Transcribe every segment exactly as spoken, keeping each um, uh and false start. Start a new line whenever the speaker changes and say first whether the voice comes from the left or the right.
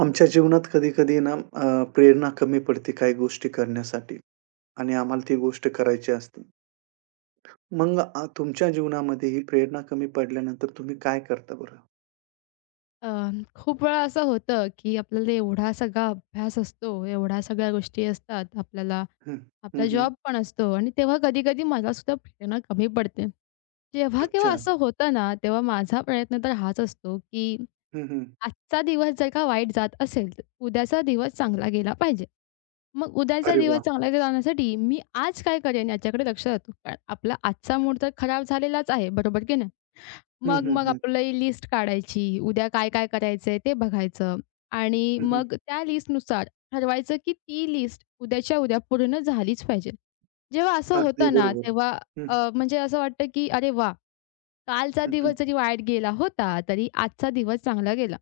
right: आमच्या जीवनात कधी-कधी ना अ, प्रेरणा कमी पडते काही गोष्टी करण्यासाठी आणि आम्हाला ती गोष्ट करायची असते. मग अ, तुमच्या जीवनामध्ये ही प्रेरणा कमी पडल्यानंतर तुम्ही काय करता बरं?
left: अ, खूप वेळा असं होतं, की आपल्याला एवढा सगळा अभ्यास असतो, एवढ्या सगळ्या गोष्टी असतात आपल्याला,
right: हं. हं,
left: आपला
right: हं.
left: जॉब पण असतो आणि तेव्हा कधी-कधी मला सुद्धा प्रेरणा कमी पडते. जेव्हा केव्हा
right: अच्छा.
left: असं होतं ना, तेव्हा माझा प्रयत्न तर हाच असतो, की
right: हं, हं.
left: आजचा दिवस जर का वाईट जात असेल, तर उद्याचा दिवस चांगला गेला पाहिजे. मग उद्याचा
right: अरे
left: दिवस
right: वाह!
left: चांगला जाण्यासाठी मी आज काय करेन याच्याकडे लक्ष जातो. कारण आपला आजचा मूड तर खराब झालेलाच आहे, बरोबर की नाही?
right: हं,
left: मग
right: हं,
left: मग
right: हं.
left: आपली लिस्ट काढायची. उद्या काय-काय करायचंय ते बघायचं आणि
right: हं, हं.
left: मग त्या लिस्टनुसार ठरवायचं, की ती लिस्ट उद्याच्या उद्या पूर्ण झालीच पाहिजे. जेव्हा असं
right: अगदी
left: होतं ना,
right: बरोबर.
left: तेव्हा
right: हं,
left: अ, म्हणजे असं वाटतं, की अरे वा, कालचा
right: हं, हं.
left: दिवस जरी वाईट गेला होता, तरी आजचा दिवस चांगला गेला.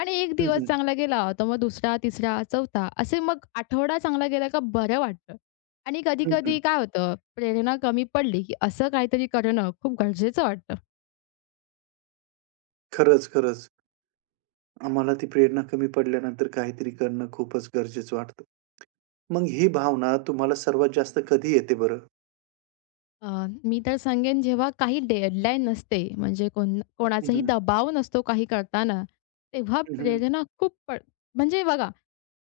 left: आणि एक
right: हं,
left: दिवस
right: हं.
left: चांगला गेला, तर मग दुसरा, तिसरा, चौथा असे मग आठवडा चांगला गेला का बरं वाटतं. आणि
right: हं, हं.
left: कधी-कधी काय होतं, प्रेरणा कमी पडली, की असं काहीतरी करणं खूप गरजेचं वाटतं.
right: खरंच, खरंच. आम्हाला ती प्रेरणा कमी पडल्यानंतर काहीतरी करणं खूपच गरजेचं वाटतं. मग ही भावना तुम्हाला सर्वात जास्त कधी येते बरं?
left: अ, मी तर सांगेन जेव्हा काही डेडलाईन नसते, म्हणजे कोण कोणाचाही दबाव नसतो काही करताना, तेव्हा
right: हं, हं.
left: प्रेरणा खूप प म्हणजे बघा,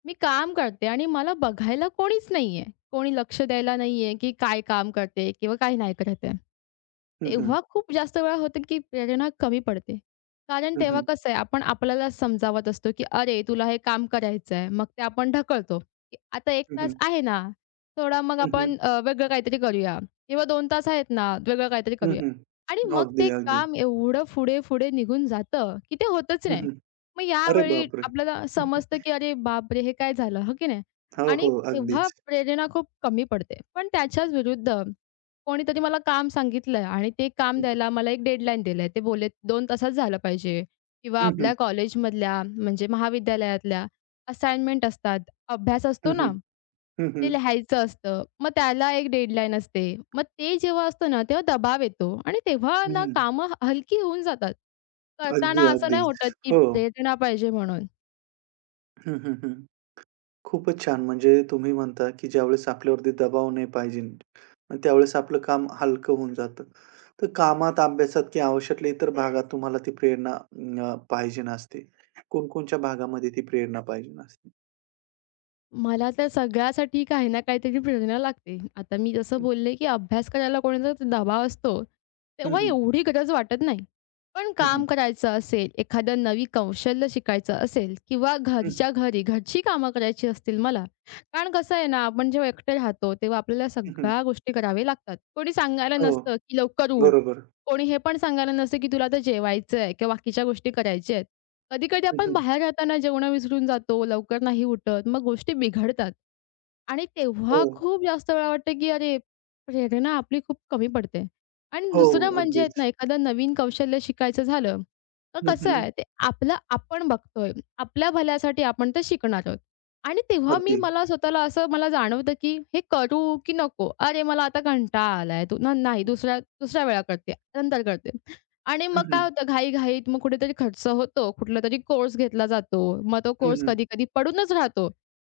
left: मी काम करते आणि मला बघायला कोणीच नाहीये. कोणी लक्ष द्यायला नाहीये, की काय काम करते किंवा काय नाही करत.
right: हं, हं.
left: तेव्हा खूप जास्त वेळा होतं, की प्रेरणा कमी पडते. कारण
right: हं,
left: तेव्हा
right: हं.
left: कसं आहे, आपण आपल्याला समजावत असतो, की "अरे, तुला हे काम करायचं आहे." मग ते आपण ढकलतो, की "आता एक
right: हं,
left: तास
right: हं.
left: आहे ना, थोडा मग
right: हं, हं.
left: आपण अ, वेगळं काहीतरी करूया किंवा दोन तास आहेत ना, वेगळं काहीतरी
right: हं,
left: करूया."
right: हं.
left: आणि मग
right: अगदी,
left: ते
right: अगदी.
left: काम एवढं पुढे-पुढे निघून जातं, की ते होतच
right: हं,
left: नाही.
right: हं.
left: मग
right: अरे
left: यावेळी
right: बापरे!
left: आपल्याला
right: हं,
left: समजतं,
right: हं.
left: की "अरे बापरे! हे काय झालं?" हो की नाही?
right: हो,
left: आणि
right: हो.
left: तेव्हा
right: अगदीच.
left: प्रेरणा खूप कमी पडते. पण त्याच्याच विरुद्ध कोणीतरी मला काम सांगितलंय आणि ते काम द्यायला मला एक डेडलाईन दिलंय. ते बोललेत दोन तासात झालं पाहिजे किंवा
right: हं, हं.
left: आपल्या कॉलेजमधल्या म्हणजे महाविद्यालयातल्या असाइनमेंट असतात, अभ्यास असतो
right: हं, हं.
left: ना,
right: हं,
left: ते
right: हं.
left: लिहायचं असतं. मग त्याला एक डेडलाईन असते. मग ते जेव्हा असतं ना, तेव्हा दबाव येतो आणि तेव्हा
right: हं, हं.
left: ना
right: हं.
left: कामं हलकी होऊन जातात. करताना
right: अगदी,
left: असं
right: अगदी.
left: नाही होत, की
right: हो.
left: प्रेरणा पाहिजे म्हणून.
right: हं, हं, हं. खूपच छान. म्हणजे तुम्ही म्हणता, की ज्यावेळेस आपल्यावरती दबाव नाही पाहिजे, मग त्यावेळेस आपलं काम हलकं होऊन जातं. तर कामात, अभ्यासात किंवा आयुष्यातल्या इतर भागात तुम्हाला ती प्रेरणा अ, पाहिजे असते. कोणकोणत्या भागामध्ये ती प्रेरणा पाहिजे असते?
left: मला तर सगळ्यासाठी काही ना काहीतरी प्रेरणा लागते. आता मी जसं बोलले, की अभ्यास करायला कोणाचा दबाव असतो,
right: हं,
left: तेव्हा
right: हं.
left: एवढी गरज वाटत नाही. पण
right: हं, हं.
left: काम करायचं असेल, एखादं नवी कौशल्य शिकायचं असेल किंवा
right: हं, हं.
left: घरच्या घरी घरची कामं करायची असतील मला. कारण कसं आहे ना, आपण जेव्हा एकटे राहतो, तेव्हा आपल्याला
right: हं. हं.
left: सगळ्या गोष्टी कराव्या लागतात. कोणी सांगायला
right: हो.
left: नसतं, की लवकर उठ.
right: बरोबर.
left: कोणी हे पण सांगायला नसतं, की तुला आता जेवायचं आहे किंवा बाकीच्या गोष्टी करायच्या आहेत. कधी-कधी
right: हं,
left: आपण
right: हं.
left: बाहेर राहताना जेवणं विसरून जातो, लवकर नाही उठत, मग गोष्टी बिघडतात. आणि
right: हो,
left: तेव्हा खूप जास्त वेळा वाटतं, की अरे, प्रेरणा आपली खूप कमी पडते. आणि
right: हो,
left: दुसरं म्हणजे आहेत ना,
right: अगदीच.
left: एखादं नवीन कौशल्य शिकायचं झालं, तर
right: हं,
left: कसं
right: हं.
left: आहे ते आपलं आपण बघतोय. आपल्या भल्यासाठी आपण ते शिकणार आहोत. आणि तेव्हा मी
right: अगदी.
left: मला स्वतःला असं मला जाणवतं, की हे करू की नको? अरे, मला आता कंटाळा आलाय. तू न नाही दुसऱ्या दुसऱ्या वेळा करते, नंतर करते. आणि
right: हं,
left: मग काय
right: हं.
left: होतं घाई-घाईत मग कुठेतरी खर्च होतो. कुठलातरी कोर्स घेतला जातो. मग तो
right: हं,
left: कोर्स
right: हं.
left: कधी-कधी पडूनच राहतो.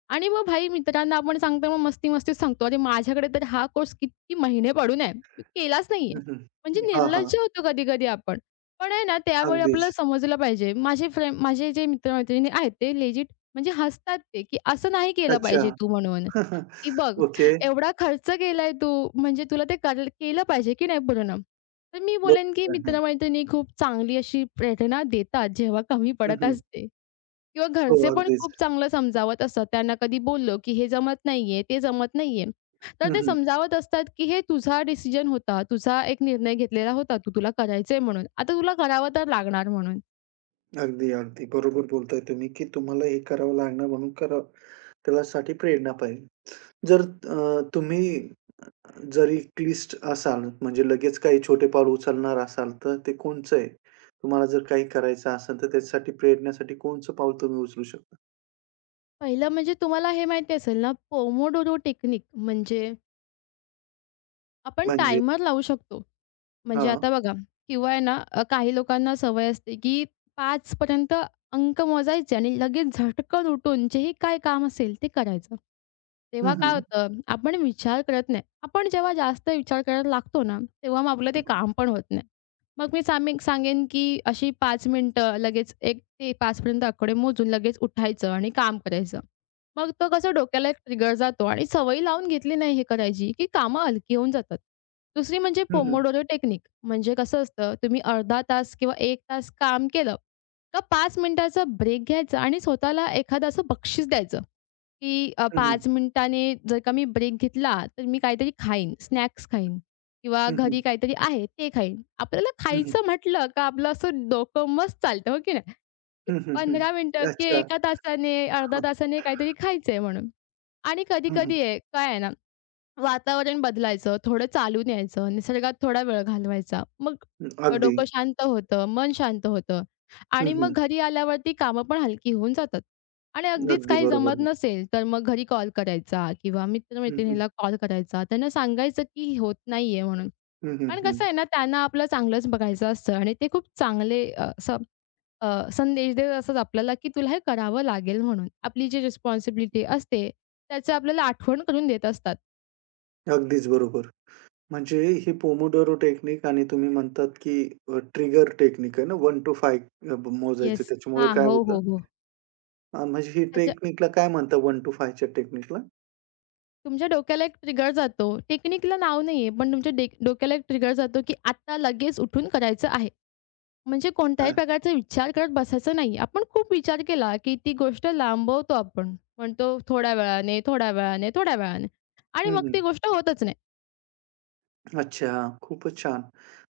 left: आणि मग भाई मित्रांना आपण सांगतो मग मस्ती-मस्तीत सांगतो, "अरे माझ्याकडे तर हा कोर्स किती महिने पडून आहे. मी केलाच नाहीये."
right: हं,
left: म्हणजे
right: हं. हां, हां.
left: निर्लज्ज होतो कधी-कधी आपण. पण आहे ना त्यावेळी
right: अगदीच.
left: आपल्याला समजलं पाहिजे. माझे फ्रेंड माझे जे मित्र आहेत ते लेजिट म्हणजे हसतात ते, की "असं नाही केलं
right: अच्छा.
left: पाहिजे तू" म्हणून, की "बघ
right: ओके.
left: एवढा खर्च केलाय तू म्हणजे तुला ते कर केलं पाहिजे की नाही पूर्ण?" तर मी बोलेन, की
right: बरोबर आहे.
left: मित्र खूप चांगली अशी प्रेरणा देतात, जेव्हा कमी
right: हं,
left: पडत
right: हं.
left: असते किंवा
right: हो,
left: घरचे पण खूप
right: अगदीच.
left: चांगलं समजावत असतात. त्यांना कधी बोललो, की "हे जमत नाहीये, ते जमत नाहीये." तर
right: हं,
left: ते
right: हं.
left: समजावत असतात, की "हे तुझा डिसिजन होता. तुझा एक निर्णय घेतलेला होता. तू तुला करायचंय म्हणून. आता तुला करावं तर लागणार म्हणून."
right: अगदी, अगदी. बरोबर बोलताय तुम्ही, की तुम्हाला हे करावं लागणार म्हणून करा त्यासाठी प्रेरणा पाहिजे. जर अ, तुम्ही जरी क्लिष्ट असाल, म्हणजे लगेच काही छोटे पाऊल उचलणार असाल, तर ते कोणचं आहे? तुम्हाला जर काही करायचं असेल, तर त्याच्यासाठी प्रेरणासाठी कोणचं पाऊल तुम्ही उचलू शकता?
left: पहिलं म्हणजे तुम्हाला हे माहिती असेल ना, पोमोडोरो टेक्निक म्हणजे आपण
right: म्हणजे
left: टायमर लावू शकतो. म्हणजे
right: हां.
left: आता बघा किंवा आहे ना अ, काही लोकांना सवय असते, की पाच पर्यंत अंक मोजायचे आणि लगेच झटकन उठून जेही काय काम असेल ते करायचं.
right: हं,
left: तेव्हा काय
right: हं.
left: होतं, आपण विचार करत नाही. आपण जेव्हा जास्त विचार करायला लागतो ना, तेव्हा मग आपलं
right: हं,
left: ते
right: हं.
left: काम पण होत नाही. मग मी सामी सांगेन, की अशी पाच मिनिटं लगेच एक ते पाच पर्यंत आकडे मोजून लगेच उठायचं आणि काम करायचं. मग तो कसं डोक्याला एक ट्रिगर जातो आणि सवय लावून घेतली नाही हे करायची, की कामं हलकी होऊन जातात. दुसरी म्हणजे
right: हं, हं.
left: पोमोडोरो टेक्निक म्हणजे कसं असतं, तुम्ही अर्धा तास किंवा एक तास काम केलं, का पाच मिनिटाचा ब्रेक घ्यायचा आणि स्वतःला एखादं असं बक्षीस द्यायचं. की अ,
right: हं, हं.
left: पाच मिनिटाने जर का मी ब्रेक घेतला, तर मी काहीतरी खाईन, स्नॅक्स खाईन किंवा
right: हं, हं.
left: घरी काहीतरी आहे ते खाईन. आपल्याला
right: हं, हं.
left: खायचं म्हटलं का आपलं असं डोकं मस्त चालतं, हो की नाही? की
right: हं, हं. हं.
left: पंधरा मिनिटं की
right: अच्छा.
left: एक तासाने, अर्ध्या
right: हं,
left: तासाने काहीतरी खायचंय म्हणून. आणि
right: हं, हं.
left: कधी-कधी आहे काय आहे ना वातावरण बदलायचं, थोडं चालून यायचं, निसर्गात थोडा वेळ घालवायचा. मग अ,
right: अगदी.
left: डोकं शांत होतं, मन शांत होतं
right: हं,
left: आणि मग
right: हं.
left: घरी आल्यावरती कामं पण हलकी होऊन जातात. आणि अगदीच
right: अगदी
left: काही
right: बरोबर.
left: जमत नसेल, तर मग घरी कॉल करायचा किंवा
right: हं, हं.
left: मित्र-मैत्रिणीला कॉल करायचा. त्यांना सांगायचं की होत नाहीये म्हणून.
right: हं, हं.
left: कारण
right: हं.
left: कसं आहे ना, त्यांना आपलं चांगलंच बघायचं असतं आणि ते खूप चांगले अ, असं अ, संदेश देत असतात आपल्याला की तुला हे करावं लागेल म्हणून. आपली जी रिस्पॉन्सिबिलिटी असते, त्याचं आपल्याला आठवण करून देत असतात.
right: अगदीच बरोबर. म्हणजे ही पोमोडोरो टेक्निक आणि तुम्ही म्हणतात, की अ, ट्रिगर टेक्निक आहे ना, one to five अ, मोजायचं.
left: येस.
right: त्याच्यामुळे
left: हां.
right: काय
left: हो,
right: होतं
left: हो, हो.
right: अ, म्हणजे ही
left: त्याच्या
right: टेक्निकला काय म्हणतात one to five टेक्निकला?
left: तुमच्या डोक्याला एक ट्रिगर जातो. टेक्निकला नाव नाहीये, पण तुमच्या डे डोक्याला एक ट्रिगर जातो, की आता लगेच उठून करायचं आहे. म्हणजे
right: अ,
left: कोणत्याही प्रकारचा विचार करत बसायचा नाही. आपण खूप विचार केला, की ती गोष्ट लांबवतो आपण. म्हणतो थोड्या वेळाने, थोड्या वेळाने, थोड्या वेळाने आणि
right: हं,
left: मग
right: हं.
left: ती गोष्ट होतच नाही.
right: अच्छा. खूपच छान.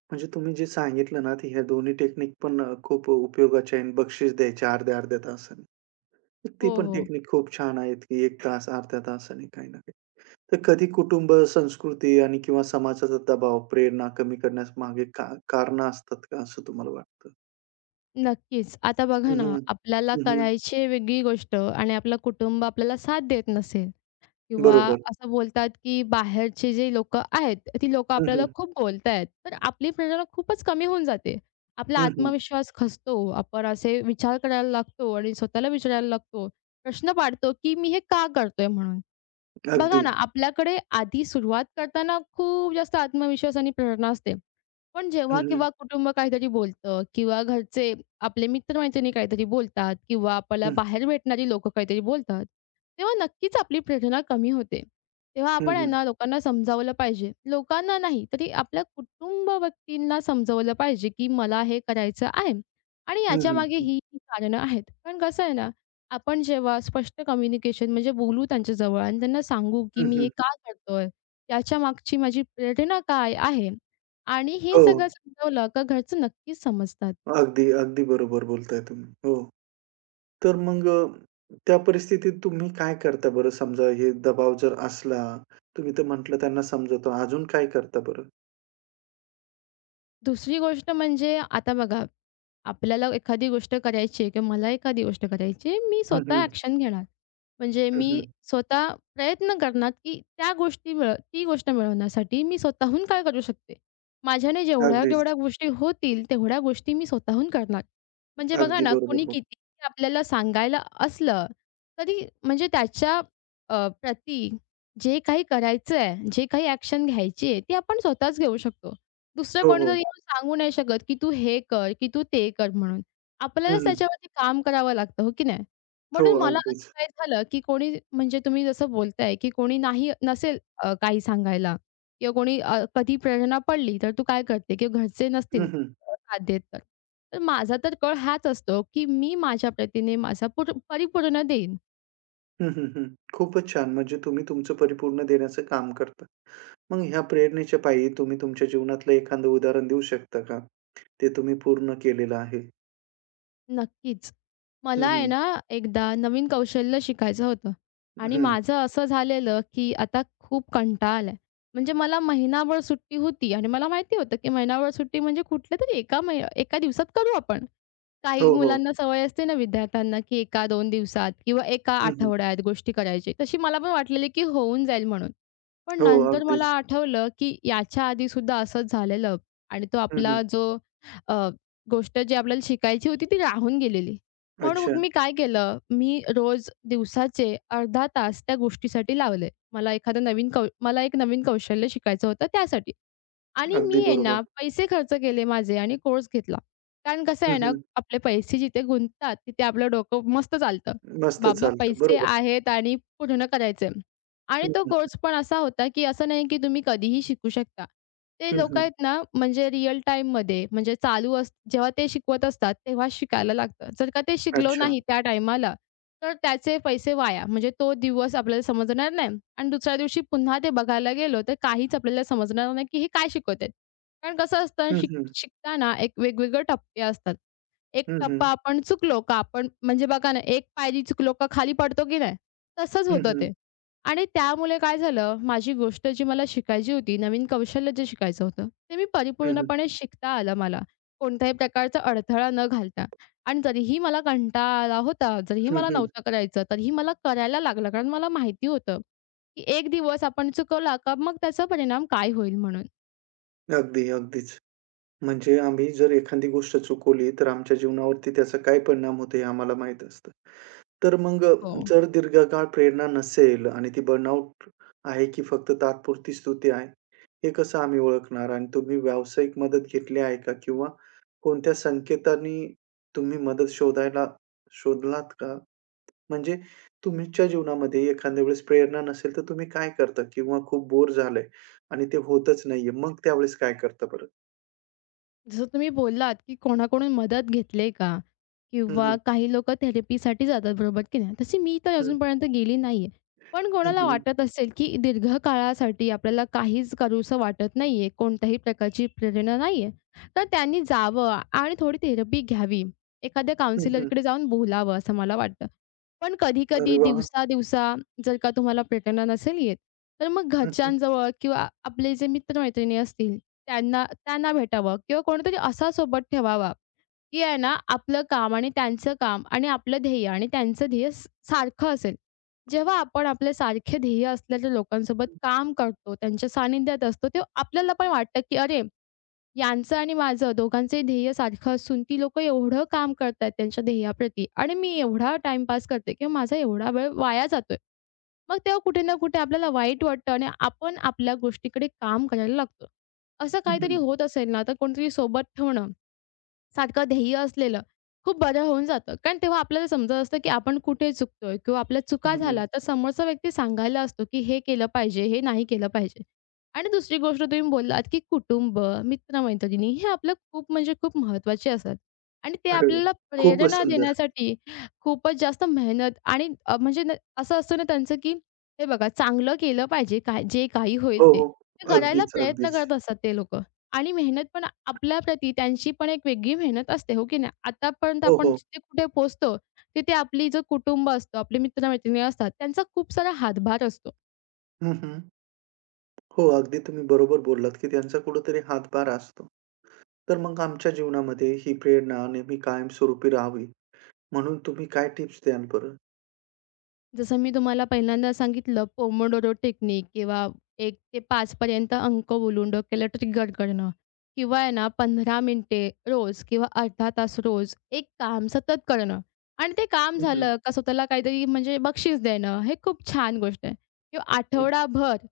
right: म्हणजे तुम्ही जे सांगितलं ना, ते ह्या दोन्ही टेक्निक पण अ, खूप उपयोगाच्या आहेत. बक्षीस द्यायचे अर्ध्या-अर्ध्या तासाने. तर ती
left: हो,
right: पण
left: हो.
right: टेक्निक खूप छान आहेत, की एक तास अर्ध्या तासाने काही ना काही. तर कधी कुटुंब, संस्कृती आणि किंवा समाजाचा दबाव, प्रेरणा कमी करण्यास मागे का कारणं असतात का असं तुम्हाला वाटतं?
left: नक्कीच. आता
right: हं,
left: बघा ना,
right: हं.
left: आपल्याला
right: हं,
left: करायची आहे वेगळी गोष्ट आणि आपलं कुटुंब आपल्याला साथ देत नसेल, किंवा
right: बरोबर.
left: असं बोलतात, की बाहेरचे जे लोकं आहेत, ती लोकं
right: हं,
left: आपल्याला
right: हं.
left: खूप बोलतायत. तर आपली प्रेरणा खूपच कमी होऊन जाते. आपला
right: हं, हं.
left: आत्मविश्वास खचतो. आपण असे विचार करायला लागतो आणि स्वतःला विचारायला लागतो. प्रश्न पाडतो, की मी हे का करतोय म्हणून. बघा
right: अगदी.
left: ना, आपल्याकडे आधी सुरुवात करताना खूप जास्त आत्मविश्वास आणि प्रेरणा असते. पण
right: हं,
left: जेव्हा
right: हं.
left: किंवा कुटुंब काहीतरी बोलतं किंवा घरचे आपले मित्रमैत्रिणी काहीतरी बोलतात किंवा आपल्याला बाहेर भेटणारी लोकं काहीतरी बोलतात, तेव्हा नक्कीच आपली प्रेरणा कमी होते. तेव्हा
right: हं,
left: आपण
right: हं,
left: आहे
right: हं.
left: ना लोकांना समजावलं पाहिजे. लोकांना नाही तरी आपल्या कुटुंब व्यक्तींना समजावलं पाहिजे, की मला हे करायचं आहे आणि
right: हं,
left: याच्यामागे
right: हं.
left: ही ही कारणं आहेत. कारण कसं आहे ना, आपण जेव्हा स्पष्ट कम्युनिकेशन म्हणजे बोलू त्यांच्याजवळ आणि त्यांना सांगू, की मी हे
right: हं,
left: का करतोय? याच्यामागची माझी प्रेरणा काय आहे? आणि हे
right: हो.
left: सगळं समजावलं का घरचं नक्कीच समजतात.
right: अगदी, अगदी बरोबर बोलताय तुम्ही. हो. तर मग अ, त्या परिस्थितीत तुम्ही काय करता बरं? समजा हे दबाव जर असला, तुम्ही तर म्हटलं त्यांना समजवता. अजून काय करता बरं?
left: दुसरी गोष्ट म्हणजे आता बघा, आपल्याला एखादी गोष्ट करायची आहे किंवा मला एखादी गोष्ट करायची आहे, मी
right: हं,
left: स्वतः
right: हं.
left: ॲक्शन घेणार. म्हणजे
right: हं,
left: मी
right: हं.
left: स्वतः प्रयत्न करणार, की त्या गोष्टी मिळ ती गोष्ट मिळवण्यासाठी मी स्वतःहून काय करू शकते. माझ्याने
right: अगदीच.
left: जेवढ्या-जेवढ्या गोष्टी होतील, तेवढ्या गोष्टी मी स्वतःहून करणार. म्हणजे बघा
right: अगदी
left: ना,
right: बरोबर
left: कोणी
right: बोल
left: कितीही आपल्याला सांगायला असलं, तरी म्हणजे त्याच्या अ, प्रती जे काही करायचं आहे, जे काही ॲक्शन घ्यायची आहे, ती आपण स्वतःच घेऊ शकतो. दुसरं
right: हो,
left: कोणीतरी
right: हो.
left: येऊन सांगू नाही शकत, की तू हे कर, की तू ते कर म्हणून.
right: हं,
left: आपल्यालाच
right: हं.
left: त्याच्यावरती काम करावं लागतं, हो की नाही?
right: हो,
left: म्हणून मला असं
right: अगदीच.
left: काय झालं, की कोणी म्हणजे तुम्ही जसं बोलताय, की कोणी नाही नसेल अ, काही सांगायला किंवा कोणी अ, कधी प्रेरणा पडली, तर तू काय करते किंवा घरचे
right: हं,
left: नसतील
right: हं.
left: अ, साथ देत तर. तर माझा तर कल हाच असतो, की मी माझ्या प्रतीने माझा पूर परिपूर्ण देईन.
right: हं, हं, हं. खूपच छान. म्हणजे तुम्ही तुमचं परिपूर्ण देण्याचं काम करता. मग ह्या प्रेरणेच्या पायी तुम्ही तुमच्या जीवनातलं एखादं उदाहरण देऊ शकता का? ते तुम्ही पूर्ण केलेलं आहे?
left: नक्कीच.
right: हं,
left: मला आहे
right: हं.
left: ना, एकदा नवीन कौशल्य शिकायचं होतं आणि
right: हं.
left: माझं असं झालेलं, की आता खूप कंटाळा आलाय. म्हणजे मला महिनाभर सुट्टी होती आणि मला माहिती होतं, की महिनाभर सुट्टी म्हणजे कुठल्यातरी एका महि एका दिवसात करू आपण. काही
right: हो, हो.
left: मुलांना सवय असते ना विद्यार्थ्यांना, की एक दोन दिवसात किंवा एक
right: हं, हं.
left: आठवड्यात गोष्टी करायची. तशी मला पण वाटलेली, की होऊन जाईल म्हणून. पण
right: हो,
left: नंतर मला
right: अगदीच.
left: आठवलं, की याच्या आधी सुद्धा असंच झालेलं आणि तो
right: हं, हं.
left: आपला जो गोष्ट जी आपल्याला शिकायची होती ती राहून गेलेली. म्हणून
right: अच्छा.
left: मग मी काय केलं, मी रोज दिवसाचे अर्धा तास त्या गोष्टीसाठी लावले. मला एखादं नवीन कौ मला एक नवीन कौशल्य शिकायचं होतं त्यासाठी. आणि
right: अगदी
left: मी आहे
right: बरोबर.
left: ना, पैसे खर्च केले माझे आणि कोर्स घेतला. कारण कसं
right: हं,
left: आहे ना,
right: हं.
left: आपले पैसे जिथे गुंततात, तिथे आपलं डोकं मस्त चालतं.
right: मस्त
left: बाबा
right: चालतं.
left: पैसे
right: बरोबर.
left: आहेत आणि पूर्ण करायचे आणि
right: हं,
left: तो
right: हं.
left: कोर्स पण असा होता, की असं नाही की तुम्ही कधीही शिकू शकता. ते
right: हं,
left: लोकं
right: हं.
left: आहेत ना, म्हणजे रिअल टाईममध्ये म्हणजे चालू अस जेव्हा ते शिकवत असतात, तेव्हा शिकायला लागतं. जर का ते शिकलो
right: अच्छा.
left: नाही त्या टाईमाला, तर त्याचे पैसे वाया. म्हणजे तो दिवस आपल्याला समजणार नाही आणि दुसऱ्या दिवशी पुन्हा ते बघायला गेलो, तर काहीच आपल्याला समजणार नाही, की हे काय शिकवतायत. कारण कसं असतं
right: हं,
left: शिक
right: हं.
left: शिकताना एक वेगवेगळे टप्पे असतात. एक
right: हं, हं.
left: टप्पा आपण चुकलो का आपण म्हणजे बघा ना, एक पायरी चुकलो का खाली पडतो की नाही? तसंच
right: हं,
left: होतं
right: हं.
left: ते. आणि त्यामुळे काय झालं, माझी गोष्ट जी मला शिकायची होती, नवीन कौशल्य जे शिकायचं होतं, ते मी
right: हं, हं.
left: परिपूर्णपणे शिकता आलं मला. कोणत्याही प्रकारचा अडथळा न घालता. आणि तरीही मला कंटाळा आला होता. जरीही
right: हं,
left: मला
right: हं.
left: नव्हतं करायचं, तरीही मला करायला लागलं. कारण मला माहिती होतं, की एक दिवस आपण चुकवला का मग त्याचा परिणाम काय होईल म्हणून.
right: अगदी, अगदीच. म्हणजे आम्ही जर एखादी गोष्ट चुकवली, तर आमच्या जीवनावरती त्याचा काय परिणाम होतो हे आम्हाला माहीत असतं. तर मग अ,
left: हो.
right: जर दीर्घकाळ प्रेरणा नसेल आणि ती बर्नआउट आहे की फक्त तात्पुरती स्तुती आहे, हे कसं आम्ही ओळखणार? आणि तुम्ही व्यावसायिक मदत घेतली आहे का? किंवा कोणत्या संकेतांनी तुम्ही मदत शोधायला शोधलात का? म्हणजे तुमच्या जीवनामध्ये एखाद्या वेळेस प्रेरणा नसेल, तर तुम्ही काय करता? किंवा खूप बोर झालंय आणि ते होतच नाहीये. मग त्यावेळेस काय करता बरं?
left: जसं तुम्ही बोललात, की कोणाकडून मदत घेतली का?
right: हं,
left: किंवा
right: हं.
left: काही लोकं थेरपीसाठी जातात, बरोबर की नाही? तशी मी तर
right: हं.
left: अजूनपर्यंत गेली नाहीये. पण
right: हं,
left: कोणाला
right: हं.
left: वाटत असेल, की दीर्घकाळासाठी आपल्याला काहीच करूसं वाटत नाहीये, कोणत्याही प्रकारची प्रेरणा नाहीये, तर त्यांनी जावं आणि थोडी थेरपी घ्यावी. एखाद्या
right: हं, हं.
left: काउन्सिलरकडे जाऊन बोलावं असं मला वाटतं. पण
right: अरे
left: कधी-कधी
right: वाह!
left: दिवसा-दिवसा जर का तुम्हाला प्रेरणा नसेल येत, तर मग
right: हं, हं.
left: घरच्यांजवळ किंवा आपले जे मित्र असतील त्यांना त्यांना भेटावं किंवा कोणीतरी असा सोबत ठेवावा, की आहे ना आपलं काम आणि त्यांचं काम आणि आपलं ध्येय आणि त्यांचं ध्येय स सारखं असेल. जेव्हा आपण आपले सारखे ध्येय असलेल्या लोकांसोबत काम करतो, त्यांच्या सानिध्यात असतो, तेव्हा आपल्याला पण वाटतं, की अरे, यांचं आणि माझं दोघांचंही ध्येय सारखं असून ती लोकं एवढं काम करतायत त्यांच्या ध्येयाप्रती आणि मी एवढा टाईमपास करते किंवा माझा एवढा वेळ वाया जातोय. मग तेव्हा कुठे ना कुठे आपल्याला वाईट वाटतं आणि आपण आपल्या गोष्टीकडे काम करायला लागतो. असं
right: हं,
left: काहीतरी
right: हं.
left: होत असेल ना, तर कोणीतरी सोबत ठेवणं सारखं ध्येय असलेलं, खूप बरं होऊन जातं. कारण तेव्हा आपल्याला समजत असतं, की आपण कुठे चुकतोय किंवा आपल्या
right: हं,
left: चुका
right: हं.
left: झाल्या, तर समोरचा व्यक्ती सांगायला असतो, की हे केलं पाहिजे, हे नाही केलं पाहिजे. आणि दुसरी गोष्ट तुम्ही बोललात, की कुटुंब, मित्र हे आपलं खूप म्हणजे खूप महत्त्वाचे असतात. आणि ते
right: अरे वाह!
left: आपल्याला
right: खूपच
left: प्रेरणा
right: सुंदर.
left: देण्यासाठी खूपच जास्त मेहनत आणि अ, म्हणजे न असं असतं ना त्यांचं, की हे बघा चांगलं केलं पाहिजे, काय जे काही
right: हो,
left: होईल ते.
right: हो.
left: ते करायला
right: अगदीच,
left: प्रयत्न
right: अगदीच.
left: करत असतात ते लोकं. आणि मेहनत पण आपल्याप्रती त्यांची पण एक वेगळी मेहनत असते, हो की नाही? आतापर्यंत
right: हो,
left: आपण
right: हो.
left: जिथे कुठे पोहोचतो, तिथे आपली जो कुटुंब असतो, आपले मित्र-मैत्रिणी असतात, त्यांचा खूप सारा हातभार असतो.
right: हं, हं. हो, अगदी तुम्ही बरोबर बोललात, की त्यांचा कुठेतरी हातभार असतो. तर मग आमच्या जीवनामध्ये ही प्रेरणा नेहमी कायमस्वरूपी राहावी म्हणून तुम्ही काय टिप्स द्याल बरं?
left: जसं मी तुम्हाला पहिल्यांदा सांगितलं पोमोडोरो टेक्निक किंवा एक ते पाच पर्यंत अंक बोलून डोक्याला ट्रिगर करणं किंवा आहे ना पंधरा मिनिटे रोज किंवा अर्धा तास रोज एक काम सतत करणं आणि ते काम
right: हं, हं.
left: झालं का स्वतःला काहीतरी म्हणजे बक्षीस देणं हे खूप छान गोष्ट आहे. किंवा आठवडाभर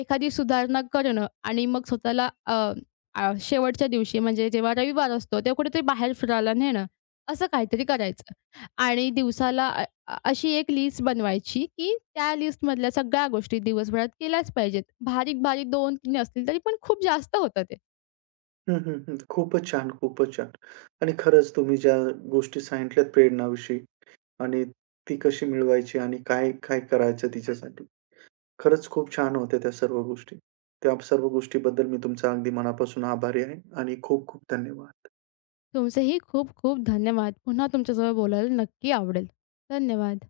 left: एखादी सुधारणा करणं आणि मग स्वतःला अ, अ, शेवटच्या दिवशी म्हणजे जेव्हा रविवार असतो तेव्हा कुठेतरी बाहेर फिरायला नेणं, असं काहीतरी करायचं. आणि दिवसाला अ, अशी एक लिस्ट बनवायची, की त्या लिस्टमधल्या सगळ्या गोष्टी दिवसभरात केल्याच पाहिजेत. बारीक-बारीक दोन तीन असतील तरी पण खूप जास्त होतं ते.
right: हं, हं, हं. खूपच छान, खूपच छान. आणि खरंच तुम्ही ज्या गोष्टी सांगितल्यात प्रेरणाविषयी आणि ती कशी मिळवायची आणि काय, काय करायचं तिच्यासाठी. खरंच खूप छान होत्या त्या सर्व गोष्टी. त्या सर्व गोष्टीबद्दल मी तुमचा अगदी मनापासून आभारी आहे आणि खूप खूप धन्यवाद.
left: तुमचेही खूप खूप धन्यवाद. पुन्हा तुमच्यासोबत बोलायला नक्की आवडेल. धन्यवाद.